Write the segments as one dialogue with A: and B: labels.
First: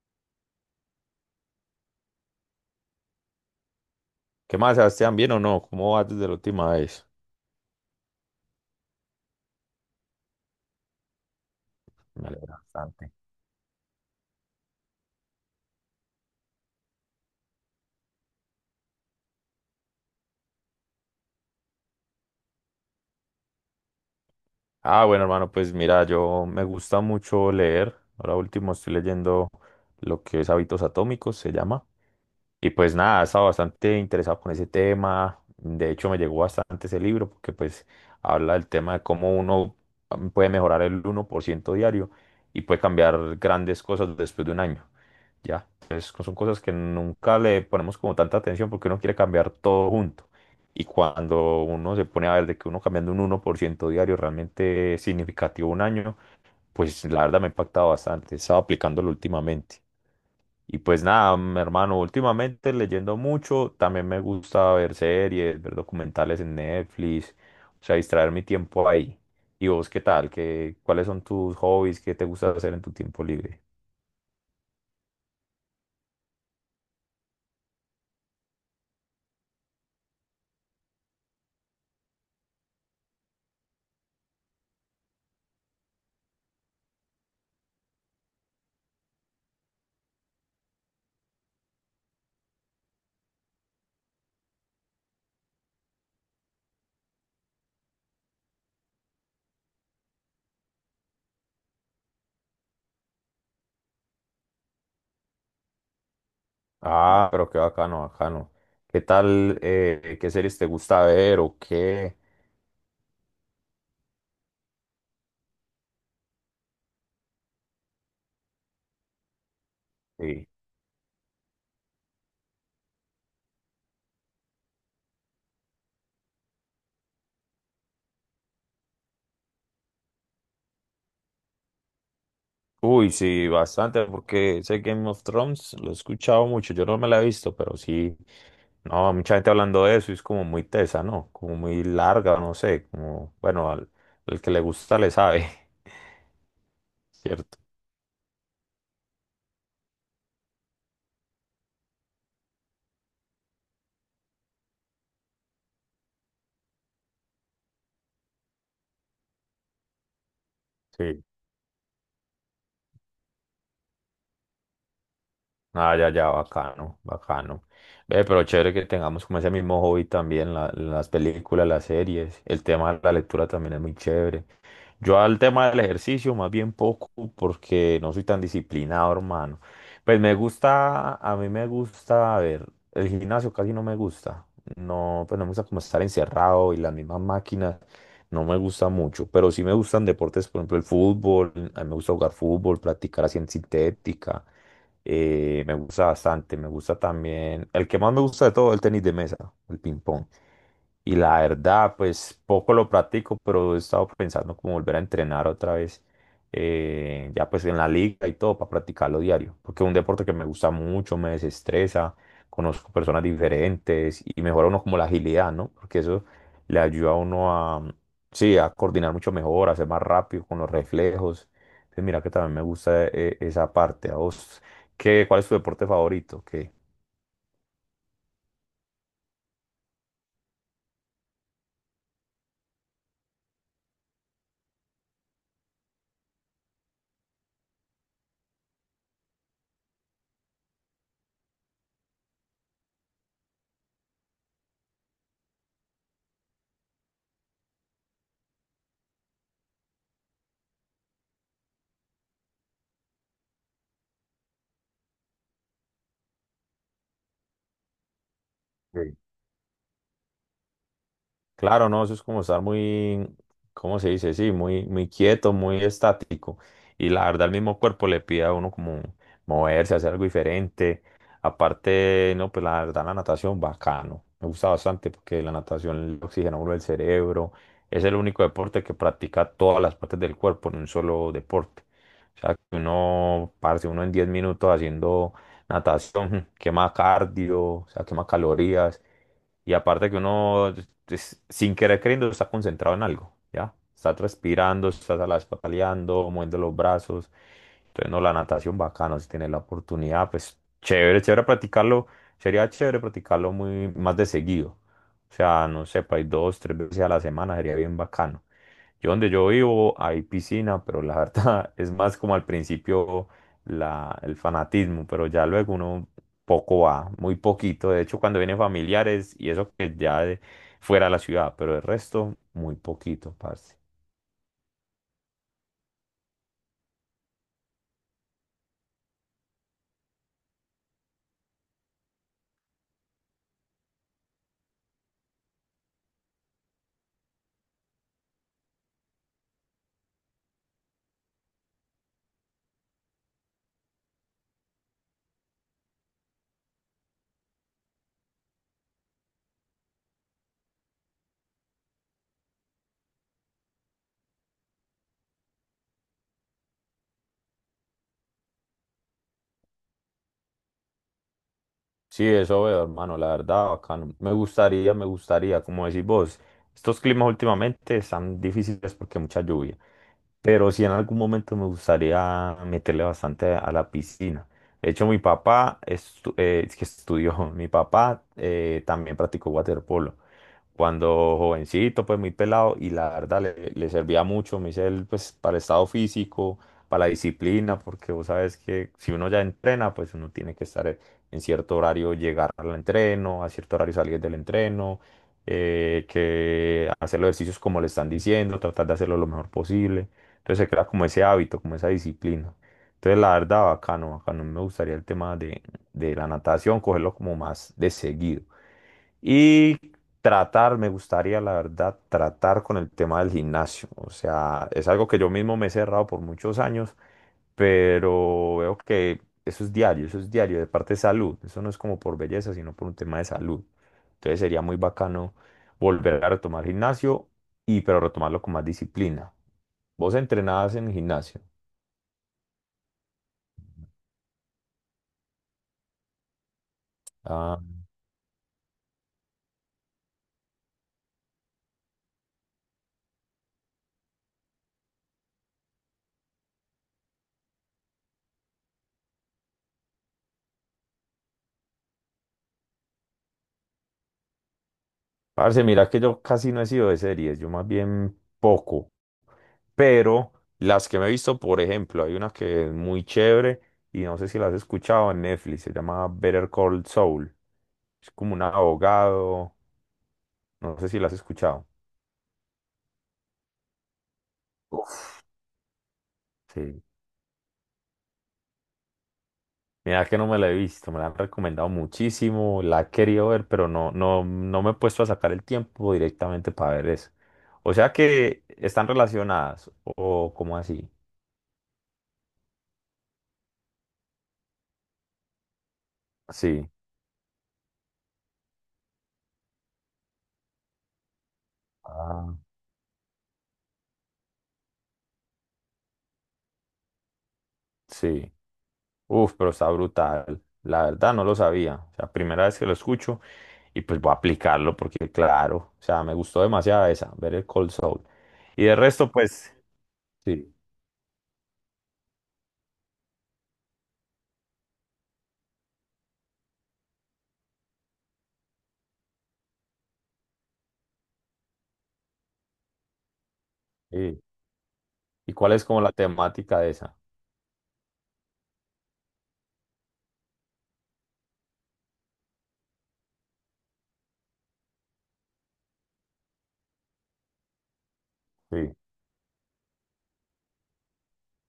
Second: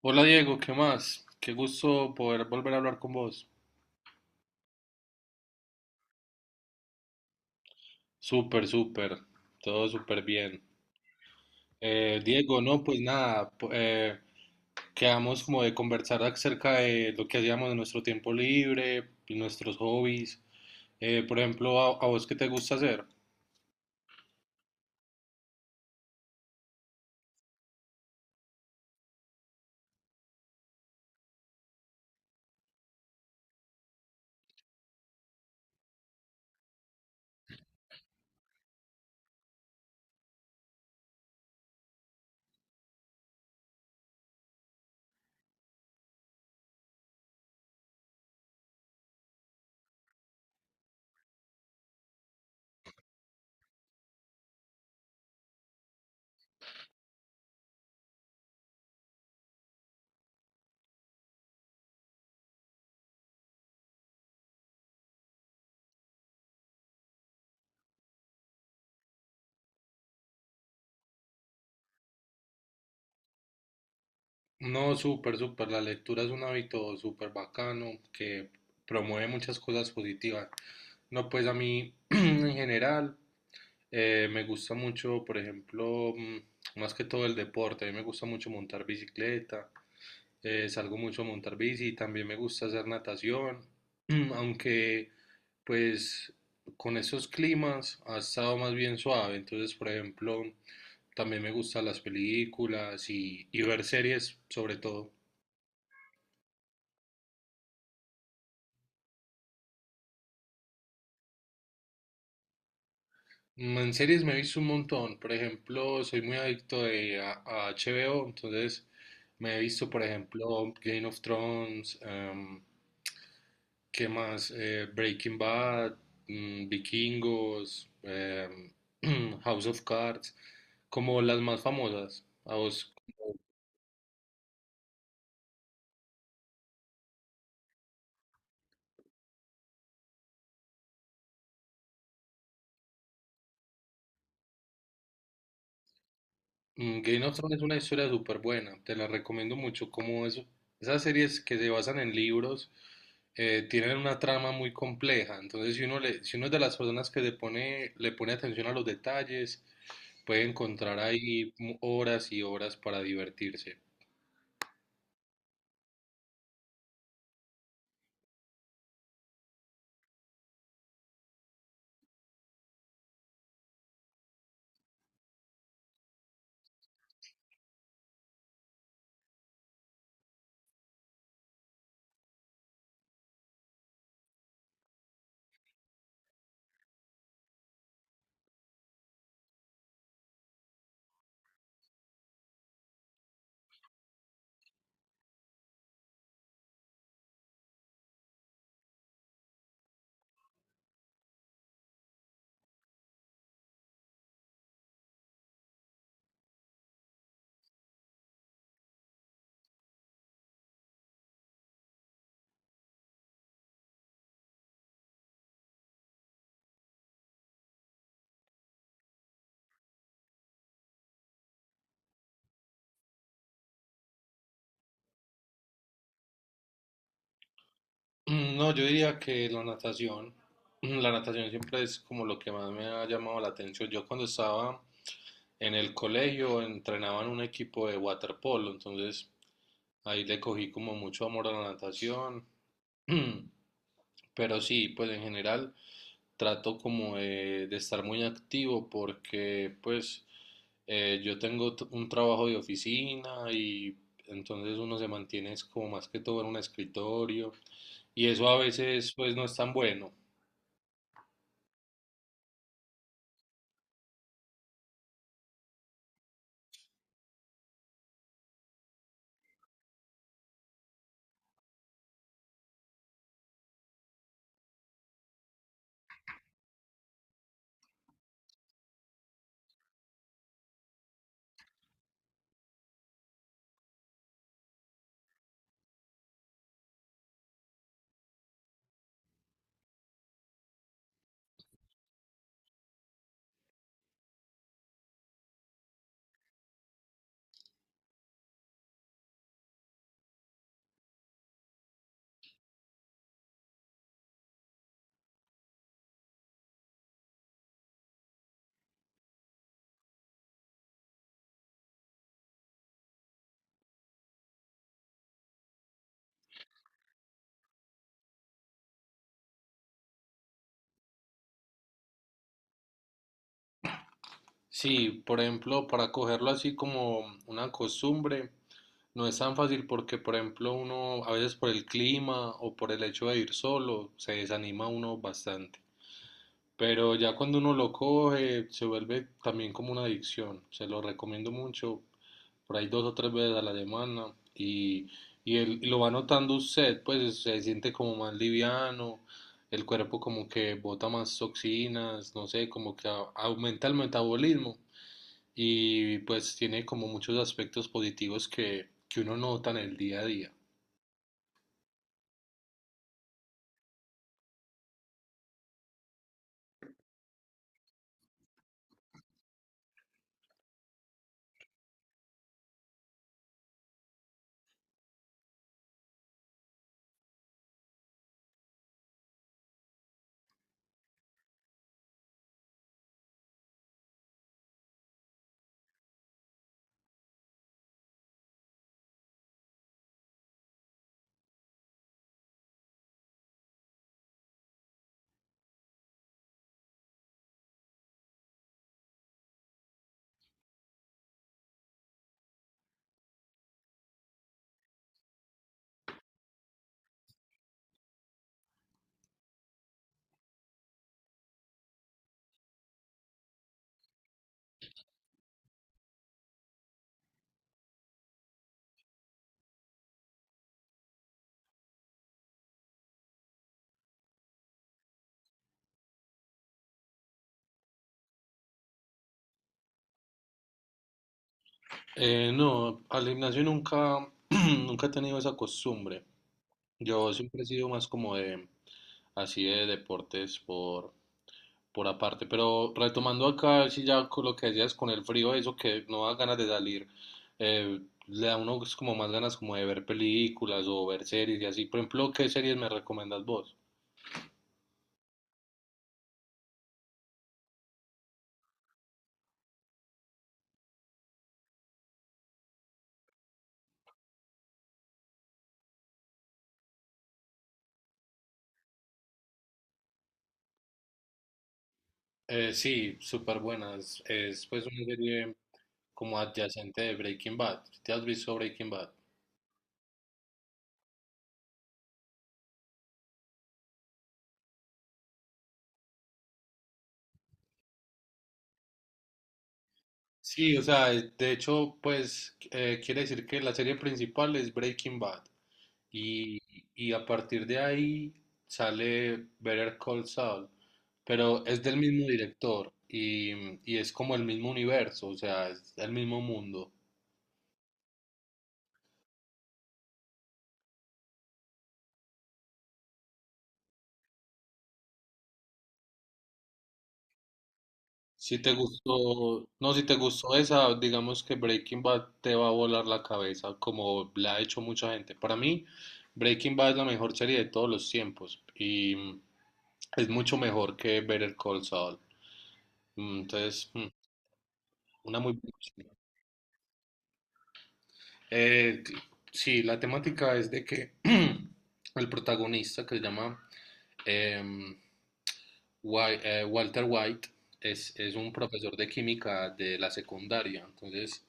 A: Hola Diego, ¿qué más? Qué gusto poder volver a hablar con vos.
B: ¿Qué más, Sebastián? ¿Bien o no? ¿Cómo vas desde la última vez?
A: Súper, súper, todo súper bien.
B: Me alegra
A: Diego, no, pues
B: bastante.
A: nada, quedamos como de conversar acerca de lo que hacíamos en nuestro tiempo libre, y nuestros hobbies. Por ejemplo, a vos ¿qué te gusta hacer?
B: Ah, bueno, hermano, pues mira, yo me gusta mucho leer. Ahora último estoy leyendo lo que es Hábitos Atómicos, se llama. Y pues nada, he estado bastante interesado con ese tema. De hecho, me llegó bastante ese libro porque pues habla del tema de cómo uno puede mejorar el 1% diario y puede cambiar grandes cosas después de un año. Ya, entonces son cosas que nunca le ponemos como tanta atención porque uno quiere cambiar todo junto. Y cuando uno se pone a ver de que uno cambiando un 1% diario realmente es significativo un año, pues la verdad me ha impactado bastante. He estado aplicándolo últimamente. Y pues nada, mi hermano, últimamente leyendo mucho, también me gusta ver series, ver documentales en Netflix, o sea, distraer mi tiempo ahí. ¿Y vos qué tal? ¿Cuáles son tus hobbies? ¿Qué te gusta hacer en tu tiempo libre?
A: No, súper, súper, la lectura es un hábito súper bacano que promueve muchas cosas positivas. No, pues a mí en general. Me gusta mucho, por ejemplo, más que todo el deporte. A mí me gusta mucho montar bicicleta, salgo mucho a montar bici, y también me gusta hacer natación, aunque pues con esos climas ha estado más bien suave. Entonces, por ejemplo, también me gustan las películas y ver series sobre todo.
B: Ah, pero qué bacano, bacano. ¿Qué tal? ¿Qué series te gusta ver o qué?
A: En series me he visto un montón. Por ejemplo, soy muy adicto a HBO, entonces... Me he visto, por
B: Sí.
A: ejemplo, Game of Thrones, ¿qué más? Breaking Bad, Vikingos, House of Cards, como las más famosas. A vos,
B: Uy, sí, bastante, porque ese Game of Thrones lo he escuchado mucho, yo no me la he visto, pero sí, no, mucha gente hablando de eso, y es como muy tesa, ¿no? Como muy larga, no sé, como, bueno, al que le gusta le sabe,
A: Game of Thrones
B: ¿cierto?
A: es una historia súper buena, te la recomiendo mucho. Como eso, esas series que se basan en libros tienen una trama muy compleja. Entonces, si uno es de las personas que le pone atención a los detalles, puede encontrar
B: Sí.
A: ahí horas y horas para divertirse.
B: Ah, ya, ya, bacano, bacano. Ve, pero chévere que tengamos como ese mismo hobby también, las películas, las series, el tema de la lectura también es muy chévere. Yo al tema del ejercicio más bien poco porque no soy tan disciplinado, hermano. Pues me gusta, a mí me gusta, a ver, el gimnasio casi no me gusta. No, pues no me gusta como estar encerrado y las mismas máquinas, no me gusta mucho. Pero sí me gustan deportes, por ejemplo, el fútbol, a mí me gusta jugar fútbol, practicar así en sintética. Me gusta bastante, me gusta también. El que más me gusta de todo, el tenis de mesa, el ping pong. Y la verdad, pues poco lo practico, pero he estado pensando como volver a entrenar otra vez, ya pues en la liga y todo, para practicarlo diario. Porque es un deporte que me gusta mucho, me desestresa, conozco personas diferentes y mejora uno como la agilidad, ¿no? Porque eso le ayuda a uno a, sí, a coordinar mucho mejor, a ser más rápido con los reflejos. Entonces, mira que también me gusta esa parte. A vos. ¿Cuál es tu deporte favorito? ¿Qué?
A: No, yo diría que la natación, la natación siempre es como lo que más me ha llamado la atención. Yo cuando estaba en el colegio entrenaba en un equipo de waterpolo, entonces ahí le cogí como mucho amor a la natación. Pero sí, pues en general trato como de estar muy activo porque pues yo tengo un trabajo de oficina y entonces uno se mantiene es como más que todo en un escritorio y eso a
B: Sí.
A: veces pues no es tan bueno.
B: Claro, no, eso es como estar muy, ¿cómo se dice? Sí, muy, muy quieto, muy estático. Y la verdad, el mismo cuerpo le pide a uno como moverse, hacer algo diferente. Aparte, no, pues la verdad, la natación, bacano. Me gusta bastante porque la natación le oxigena a uno el cerebro. Es el único deporte que practica todas las partes del cuerpo en un solo deporte. O sea, que uno, parce, uno en 10 minutos haciendo natación, quema cardio, o sea, quema calorías. Y aparte que uno, sin querer queriendo, está concentrado en algo, ¿ya? Estás respirando, estás a la vez pataleando, moviendo los brazos. Entonces, no, la natación bacano, si tienes la oportunidad, pues chévere, chévere practicarlo. Sería chévere practicarlo muy más de seguido. O sea, no sé, para 2, 3 veces a la semana sería bien bacano. Yo donde yo vivo hay piscina, pero la verdad es más como al principio el fanatismo, pero ya luego uno poco va, muy poquito. De hecho, cuando vienen familiares y eso que ya fuera de la ciudad, pero el resto, muy poquito, parce.
A: Sí, por ejemplo, para cogerlo así como una costumbre, no es tan fácil porque, por ejemplo, uno a veces por el clima o por el hecho de ir solo, se desanima uno bastante. Pero ya cuando uno lo coge, se vuelve también como una adicción. Se lo recomiendo mucho por ahí dos o tres veces a la semana y él y lo va notando usted, pues se siente como más liviano, el cuerpo como que bota más toxinas, no sé, como que aumenta el metabolismo y pues tiene como muchos aspectos positivos que uno nota en el día a día.
B: Sí, eso veo, hermano, la verdad, bacano. Me gustaría, como decís vos, estos climas últimamente están difíciles porque mucha lluvia. Pero sí en algún momento me gustaría meterle bastante a la piscina. De hecho, mi papá es que estudió, mi papá también practicó waterpolo. Cuando jovencito, pues muy pelado, y la verdad le servía mucho, me dice él, pues para el estado físico, para la disciplina, porque vos sabes que si uno ya entrena, pues uno tiene que estar en cierto horario, llegar al entreno, a cierto horario salir del entreno, que hacer los ejercicios como le están diciendo, tratar de hacerlo lo mejor posible. Entonces se crea como ese hábito, como esa disciplina. Entonces la verdad, bacano, bacano. Me gustaría el tema de la natación, cogerlo como más de seguido. Y tratar, me gustaría la verdad, tratar con el tema del gimnasio. O sea, es algo que yo mismo me he cerrado por muchos años, pero veo que eso es diario, de parte de salud. Eso no es como por belleza, sino por un tema de salud. Entonces sería muy bacano volver a retomar gimnasio y pero retomarlo con más disciplina. Vos entrenabas en gimnasio.
A: No, al gimnasio nunca, nunca he tenido esa costumbre. Yo
B: Ah,
A: siempre he sido más como así de deportes por aparte. Pero retomando acá, si ya con lo que decías con el frío, eso que no da ganas de salir, eh, le da a uno pues, como más ganas como de ver películas o ver series y así. Por ejemplo, ¿qué series me recomiendas vos?
B: parce, mira que yo casi no he sido de series, yo más bien poco. Pero las que me he visto, por ejemplo, hay una que es muy chévere y no sé si la has escuchado en Netflix, se llama Better Call Saul. Es como un abogado, no sé si la has escuchado.
A: Sí, súper buenas. Es pues una
B: Uf,
A: serie como
B: sí.
A: adyacente de Breaking Bad. ¿Te has visto Breaking Bad?
B: Mira que no me la he visto, me la han recomendado muchísimo, la he querido ver, pero no, no, no me he puesto a sacar el tiempo directamente para ver eso. O sea que están relacionadas, o como
A: Sí, o
B: así.
A: sea, de hecho, pues quiere decir que la serie principal es Breaking Bad y,
B: Sí.
A: y a partir de ahí sale Better Call Saul, pero es del mismo
B: Ah.
A: director y es como el mismo universo, o sea, es el mismo mundo.
B: Sí. Uf, pero está brutal. La verdad no lo sabía. O sea, primera vez que lo escucho y pues voy a aplicarlo porque claro, o sea, me gustó demasiado esa, ver el Cold Soul.
A: Si
B: Y
A: te
B: de resto, pues,
A: gustó, no, si te
B: sí.
A: gustó esa, digamos que Breaking Bad te va a volar la cabeza, como la ha hecho mucha gente. Para mí, Breaking Bad es la mejor serie de todos los tiempos y es mucho mejor que Better Call Saul. Entonces,
B: Sí. ¿Y
A: una muy
B: cuál es
A: buena
B: como la
A: serie.
B: temática de esa?
A: Eh, c- sí, la temática es de que el protagonista que se llama em, Walter White es un
B: Sí,
A: profesor de química de la secundaria, entonces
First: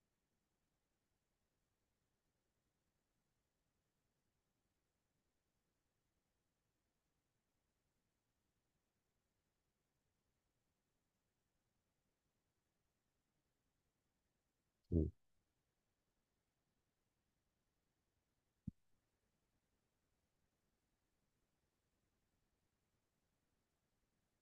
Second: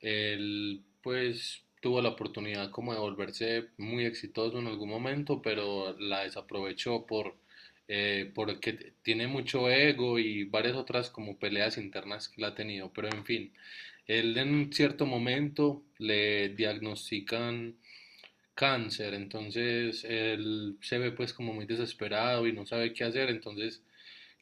A: él pues tuvo la oportunidad como de volverse muy exitoso en algún momento, pero la desaprovechó por, porque tiene mucho ego y varias otras como peleas internas que la ha tenido, pero en fin, él en cierto
B: sí,
A: momento le diagnostican cáncer, entonces él se ve pues como muy desesperado y no sabe qué hacer, entonces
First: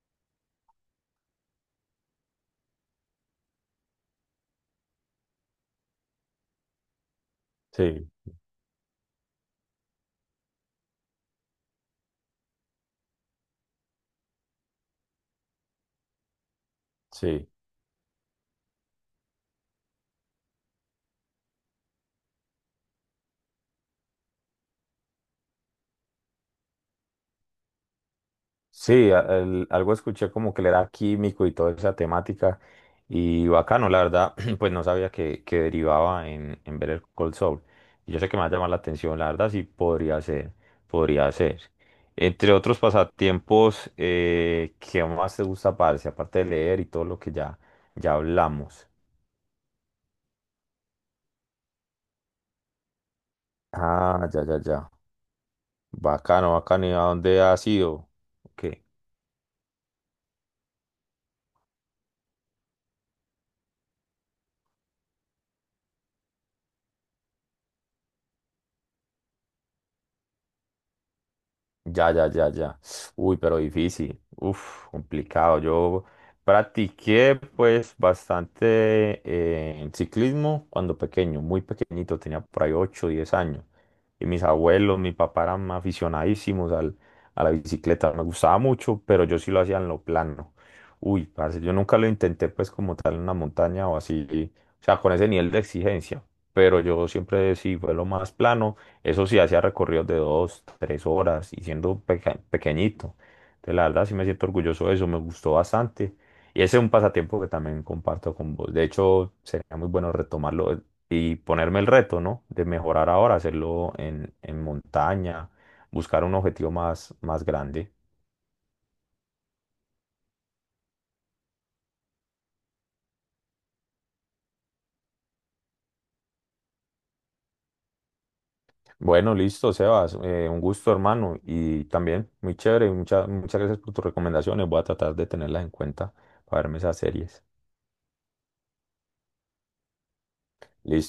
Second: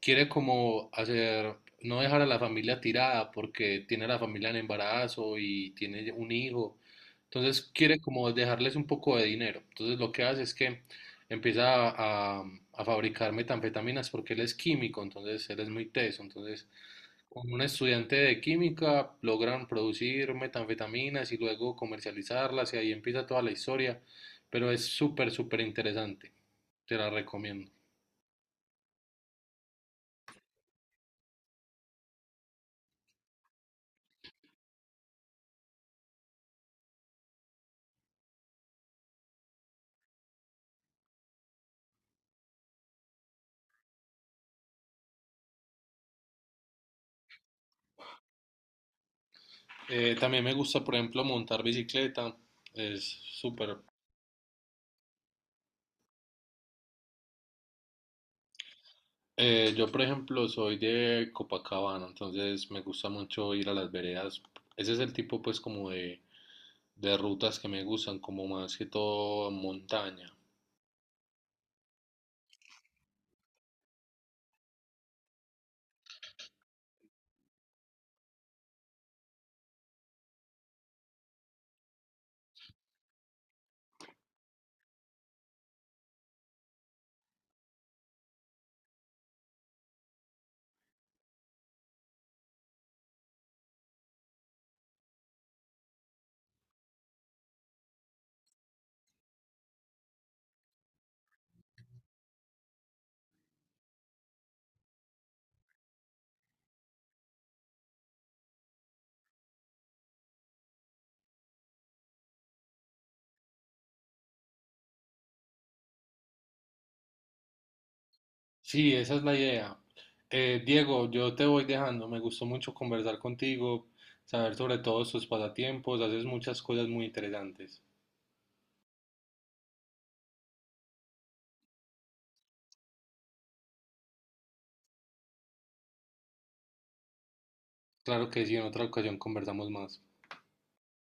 A: quiere como hacer, no dejar a la familia tirada porque tiene a la familia en embarazo y tiene un hijo. Entonces quiere
B: sí.
A: como dejarles un poco de dinero. Entonces lo que hace es que empieza a fabricar metanfetaminas porque él es químico, entonces él es muy teso. Entonces
B: Sí.
A: con un estudiante de química logran producir metanfetaminas y luego comercializarlas y ahí empieza toda la historia. Pero es súper, súper interesante. Te la recomiendo.
B: Sí, algo escuché como que le era químico y toda esa temática. Y bacano, la verdad, pues no sabía que derivaba en ver el Cold Soul. Y yo sé que me va a llamar la atención, la verdad, sí podría ser, podría ser. Entre otros pasatiempos, ¿qué más te gusta, parce? Aparte de leer y todo lo que ya, ya hablamos.
A: También me gusta, por ejemplo, montar bicicleta. Es súper.
B: Ah, ya, ya, ya. Bacano, bacano. ¿Y a dónde has ido? Ok.
A: Yo, por ejemplo, soy de Copacabana, entonces me gusta mucho ir a las veredas. Ese es el tipo, pues, como de rutas que me gustan, como más que todo montaña.
B: Ya, ya, ya, ya. Uy, pero difícil. Uf, complicado. Yo practiqué pues bastante en ciclismo cuando pequeño, muy pequeñito, tenía por ahí 8, 10 años. Y mis abuelos, mi papá eran aficionadísimos al, a la bicicleta. Me gustaba mucho, pero yo sí lo hacía en lo plano. Uy, parce, yo nunca lo intenté pues como tal en una montaña o así. O sea, con ese nivel de exigencia. Pero yo siempre sí fue lo más plano. Eso sí, hacía recorridos de 2, 3 horas y siendo pequeñito. Entonces, la verdad, sí me siento orgulloso de eso, me gustó bastante. Y ese es un pasatiempo que también comparto con vos. De hecho, sería muy bueno retomarlo y ponerme el reto, ¿no? De mejorar ahora, hacerlo en montaña, buscar un objetivo más, más grande.
A: Sí, esa es la idea. Diego, yo te voy dejando. Me gustó mucho conversar contigo, saber sobre todos tus pasatiempos. Haces muchas cosas muy interesantes.
B: Bueno, listo, Sebas. Un gusto, hermano. Y también muy chévere. Muchas, muchas gracias por tus recomendaciones. Voy a tratar de tenerlas en cuenta para verme esas series.
A: Claro que sí, en otra ocasión conversamos más.
B: Listo.